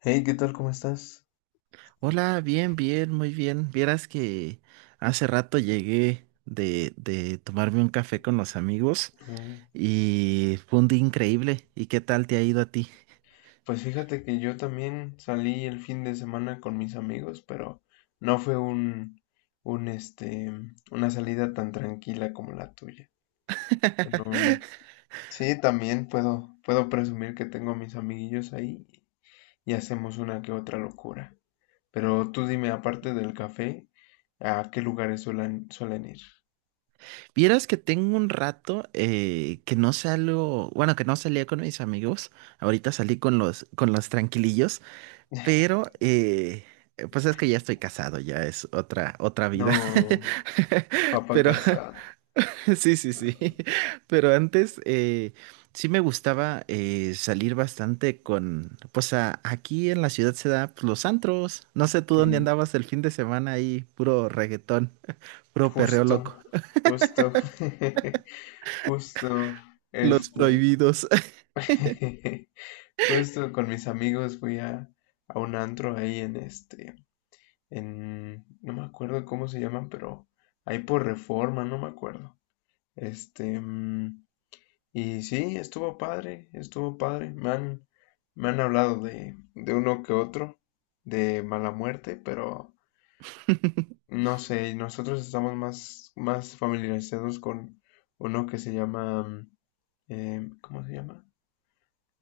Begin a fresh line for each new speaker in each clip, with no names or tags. Hey, ¿qué tal? ¿Cómo estás?
Hola, bien, bien, muy bien. Vieras que hace rato llegué de tomarme un café con los amigos
Mm.
y fue un día increíble. ¿Y qué tal te ha ido a ti?
Pues fíjate que yo también salí el fin de semana con mis amigos, pero no fue un este, una salida tan tranquila como la tuya. Pero, sí, también puedo presumir que tengo a mis amiguillos ahí y hacemos una que otra locura. Pero tú dime, aparte del café, ¿a qué lugares suelen ir?
Vieras que tengo un rato que no salgo, bueno, que no salía con mis amigos. Ahorita salí con con los tranquilillos, pero pues es que ya estoy casado, ya es otra
No,
vida.
papa
Pero
casada.
sí, sí, sí. Pero antes sí me gustaba salir bastante con, pues aquí en la ciudad se da, pues, los antros. No sé tú
Sí,
dónde andabas el fin de semana ahí, puro reggaetón, puro perreo loco.
justo, justo. Justo,
Los
este,
prohibidos.
justo con mis amigos fui a un antro ahí no me acuerdo cómo se llaman, pero ahí por Reforma, no me acuerdo. Este, mm, y sí, estuvo padre, estuvo padre. Me han hablado de uno que otro, de mala muerte, pero no sé, nosotros estamos más familiarizados con uno que se llama. ¿Cómo se llama?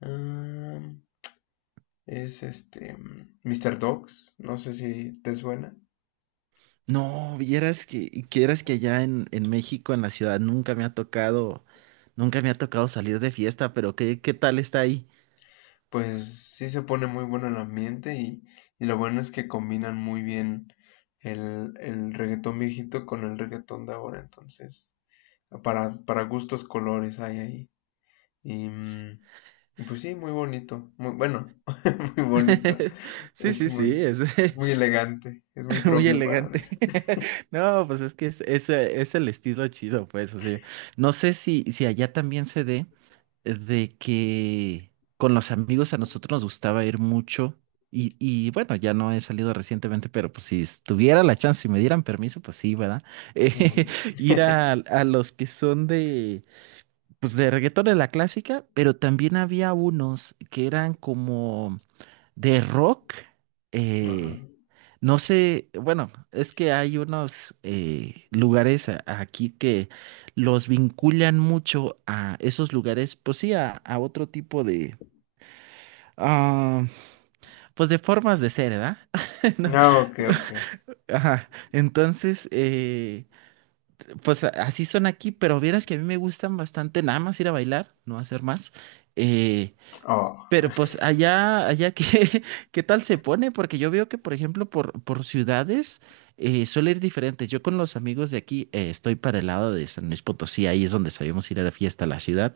Am, Es Dogs, no sé si te suena.
No, quieras que allá en México, en la ciudad, nunca me ha tocado salir de fiesta, pero ¿qué tal está ahí?
Pues sí se pone muy bueno el ambiente y lo bueno es que combinan muy bien el reggaetón viejito con el reggaetón de ahora. Entonces, para gustos colores hay ahí. Y mm, y pues sí, muy bonito. Bueno, muy bonito.
Sí,
Es
sí,
muy,
sí, es,
es muy elegante. Es muy
muy
propio para
elegante.
decir.
No, pues es que es el estilo chido, pues. O sea, no sé si allá también se dé de que con los amigos a nosotros nos gustaba ir mucho. Y bueno, ya no he salido recientemente, pero pues si tuviera la chance, si me dieran permiso, pues sí, ¿verdad? Eh,
Ujú.
ir a los que son pues de reggaetón de la clásica, pero también había unos que eran como de rock.
Ajá.
eh, no sé, bueno, es que hay unos lugares aquí que los vinculan mucho a esos lugares, pues sí, a otro tipo de, ah, pues de formas de ser, ¿verdad? No,
Ah, ok, ok.
ajá, entonces, pues así son aquí, pero vieras que a mí me gustan bastante nada más ir a bailar, no hacer más. eh,
Oh,
Pero pues allá, qué, qué tal se pone, porque yo veo que, por ejemplo, por ciudades suele ir diferente. Yo con los amigos de aquí estoy para el lado de San Luis Potosí, ahí es donde sabíamos ir a la fiesta a la ciudad.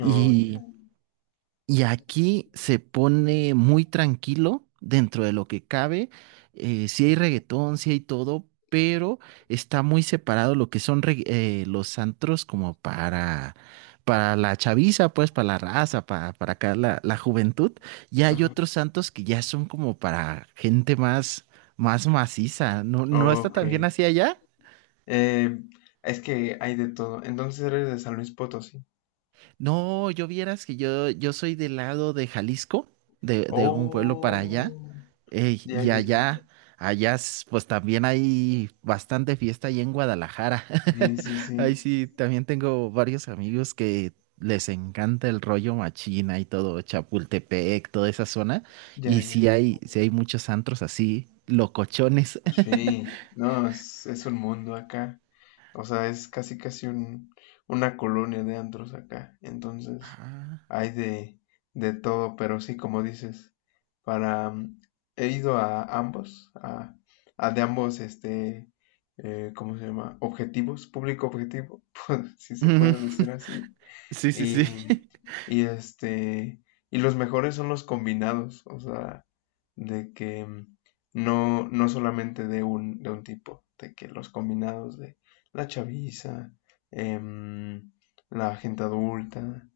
oh, ya.
Y aquí se pone muy tranquilo dentro de lo que cabe. Si hay reggaetón, sí hay todo, pero está muy separado lo que son los antros, como para la chaviza, pues para la raza, para acá la juventud. Y hay
Ajá.
otros santos que ya son como para gente más maciza. ¿No, no está
Ok.
tan bien así allá?
Eh, es que hay de todo. Entonces eres de San Luis Potosí.
No, yo vieras que yo soy del lado de Jalisco, de un pueblo para allá,
Oh, ya,
y
ya, ya.
allá, pues también hay bastante fiesta ahí en Guadalajara.
Sí, sí, sí.
Ahí sí, también tengo varios amigos que les encanta el rollo machina y todo, Chapultepec, toda esa zona,
Ya,
y sí
ya.
hay, sí hay muchos antros así, locochones.
Sí, no, es un mundo acá. O sea, es casi, casi una colonia de antros acá. Entonces,
Ah.
hay de todo, pero sí, como dices, para... mm, he ido a ambos, a de ambos, ¿cómo se llama? Objetivos, público objetivo, si se
Ujú.
puede decir así.
Sí, sí, sí.
Y, y este, y los mejores son los combinados, o sea, de que no solamente de un tipo, de que los combinados de la chaviza, em, la gente adulta.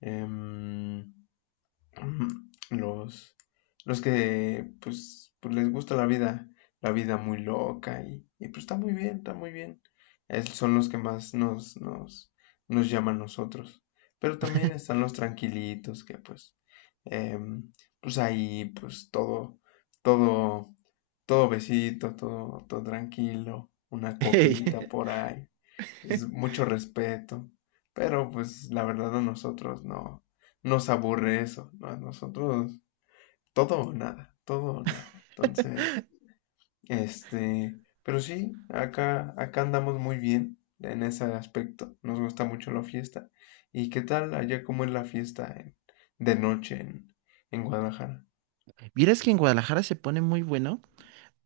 em, Ujú. Los, los que pues les gusta la vida muy loca y pues está muy bien, está muy bien. Son los que más nos llaman a nosotros. Pero también están los tranquilitos que em, pues ahí pues todo, todo, todo besito, todo, todo tranquilo, una
Ey.
copita por ahí pues, mucho respeto. Pero pues la verdad a nosotros no nos aburre eso, ¿no? A nosotros todo o nada, todo o nada. Entonces, pero sí, acá, acá andamos muy bien en ese aspecto. Nos gusta mucho la fiesta. ¿Y qué tal allá cómo es la fiesta de noche en Guadalajara?
Vieras que en Guadalajara se pone muy bueno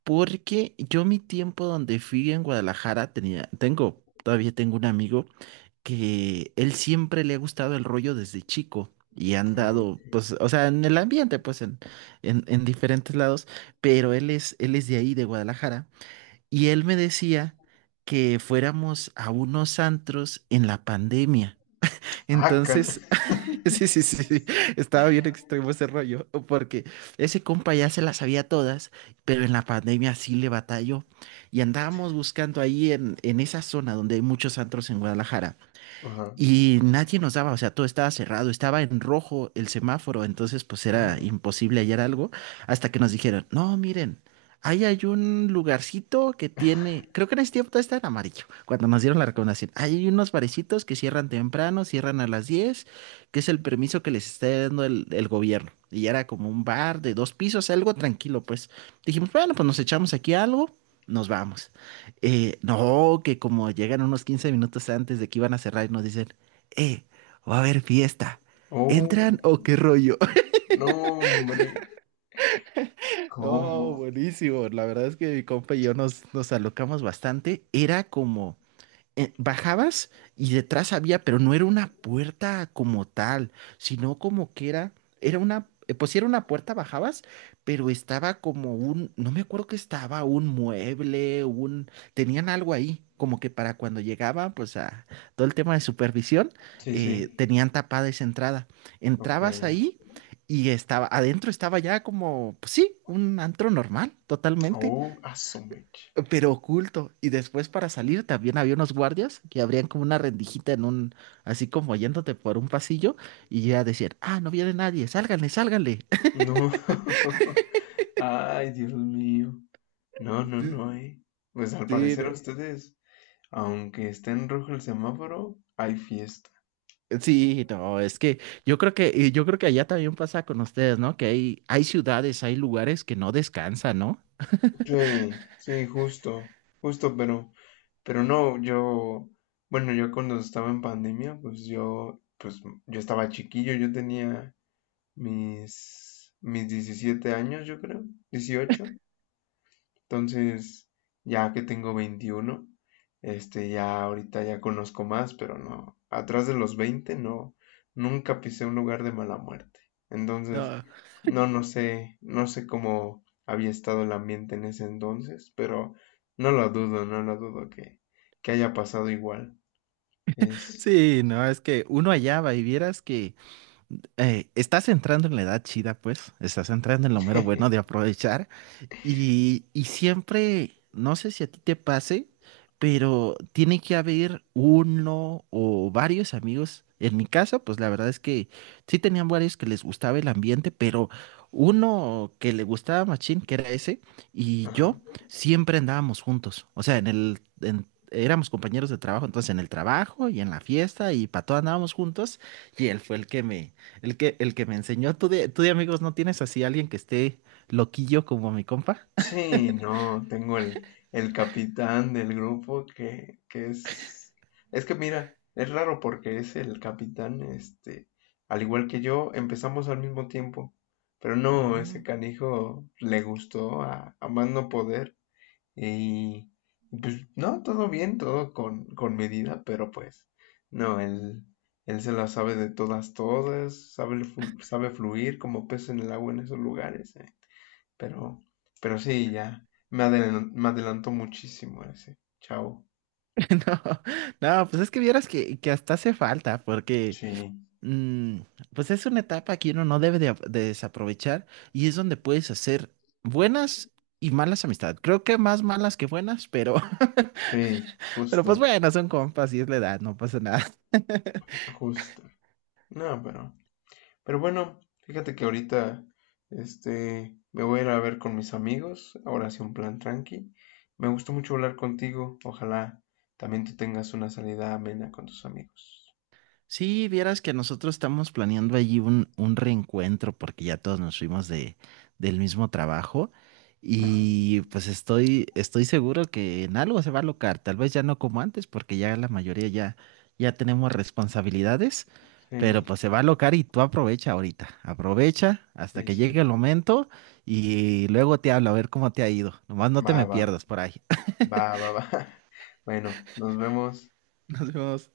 porque yo mi tiempo donde fui en Guadalajara todavía tengo un amigo que él siempre le ha gustado el rollo desde chico y han
Oh.
dado, pues, o sea, en el ambiente, pues, en diferentes lados, pero él es de ahí, de Guadalajara, y él me decía que fuéramos a unos antros en la pandemia.
Ah, can-
Entonces, sí, sí, sí, sí, estaba bien extremo ese rollo, porque ese compa ya se las sabía todas, pero en la pandemia sí le batalló. Y andábamos buscando ahí en esa zona donde hay muchos antros en Guadalajara.
Ajá,
Y nadie nos daba, o sea, todo estaba cerrado, estaba en rojo el semáforo, entonces pues era
claro.
imposible hallar algo hasta que nos dijeron: no, miren, ahí hay un lugarcito que tiene, creo que en ese tiempo todo estaba en amarillo, cuando nos dieron la recomendación, ahí hay unos barecitos que cierran temprano, cierran a las 10, que es el permiso que les está dando el gobierno. Y era como un bar de dos pisos, algo tranquilo, pues dijimos, bueno, pues nos echamos aquí algo, nos vamos. No, que como llegan unos 15 minutos antes de que iban a cerrar y nos dicen, eh, va a haber fiesta. ¿Entran
Oh,
o qué rollo?
no, hombre. ¿Cómo?
No, buenísimo. La verdad es que mi compa y yo nos alocamos bastante. Era como, bajabas y detrás había, pero no era una puerta como tal, sino como que era pues sí era una puerta, bajabas, pero estaba como un, no me acuerdo que estaba, un mueble, tenían algo ahí, como que para cuando llegaban, pues a todo el tema de supervisión,
Sí, sí.
tenían tapada esa entrada.
Ok.
Entrabas ahí y adentro estaba ya como, pues sí, un antro normal, totalmente,
Oh, a su mecha.
pero oculto. Y después para salir también había unos guardias que abrían como una rendijita en un, así como yéndote por un pasillo y ya decían: ah, no viene nadie, sálganle, sálganle.
No. Ay, Dios mío. No, no, no, eh. Pues al
Sí, sí,
parecer
no,
a ustedes, aunque esté en rojo el semáforo, hay fiesta.
sí, no, es que y yo creo que allá también pasa con ustedes, ¿no? Que hay ciudades, hay lugares que no descansan, ¿no?
Sí, sí, justo, justo, pero no, yo, bueno, yo cuando estaba en pandemia, pues yo estaba chiquillo, yo tenía mis 17 años, yo creo, 18. Entonces, ya que tengo 21, ya ahorita ya conozco más, pero no, atrás de los 20 no, nunca pisé un lugar de mala muerte. Entonces,
No,
no, no sé cómo había estado el ambiente en ese entonces, pero no lo dudo, no lo dudo que haya pasado igual. Es...
sí, no, es que uno allá va y vieras que estás entrando en la edad chida, pues, estás entrando en lo mero bueno de aprovechar. Y siempre, no sé si a ti te pase, pero tiene que haber uno o varios amigos. En mi caso, pues la verdad es que sí tenían varios que les gustaba el ambiente, pero uno que le gustaba machín, que era ese, y
Ajá.
yo siempre andábamos juntos. O sea, éramos compañeros de trabajo, entonces en el trabajo y en la fiesta y para todo andábamos juntos. Y él fue el que me enseñó. ¿Tú de amigos no tienes así alguien que esté loquillo como mi compa?
Sí, no, tengo el capitán del grupo que es... Es que mira, es raro porque es el capitán, este, al igual que yo, empezamos al mismo tiempo, pero no, ese canijo le gustó a más no poder y pues no, todo bien, todo con medida, pero pues no, él se la sabe de todas, todas, sabe fluir como pez en el agua en esos lugares, ¿eh? Pero, pero sí, ya. Me adelantó muchísimo ese. Chao.
Ah, no, no, pues es que vieras que hasta hace falta, porque
Sí,
mm, pues es una etapa que uno no debe de desaprovechar y es donde puedes hacer buenas y malas amistades. Creo que más malas que buenas, pero,
sí,
pero pues
justo,
bueno, son compas y es la edad, no pasa nada.
justo. No, pero bueno, fíjate que ahorita, este, me voy a ir a ver con mis amigos. Ahora sí, un plan tranqui. Me gustó mucho hablar contigo. Ojalá también tú tengas una salida amena con tus amigos.
Sí, vieras que nosotros estamos planeando allí un reencuentro porque ya todos nos fuimos del mismo trabajo
Ajá.
y pues estoy seguro que en algo se va a locar, tal vez ya no como antes porque ya la mayoría ya tenemos responsabilidades, pero
Sí,
pues se va a locar y tú aprovecha ahorita, aprovecha hasta
sí,
que llegue
sí.
el momento y luego te hablo a ver cómo te ha ido, nomás no
Va,
te me
va,
pierdas por ahí.
va, va, va. Bueno, nos vemos.
Nos vemos.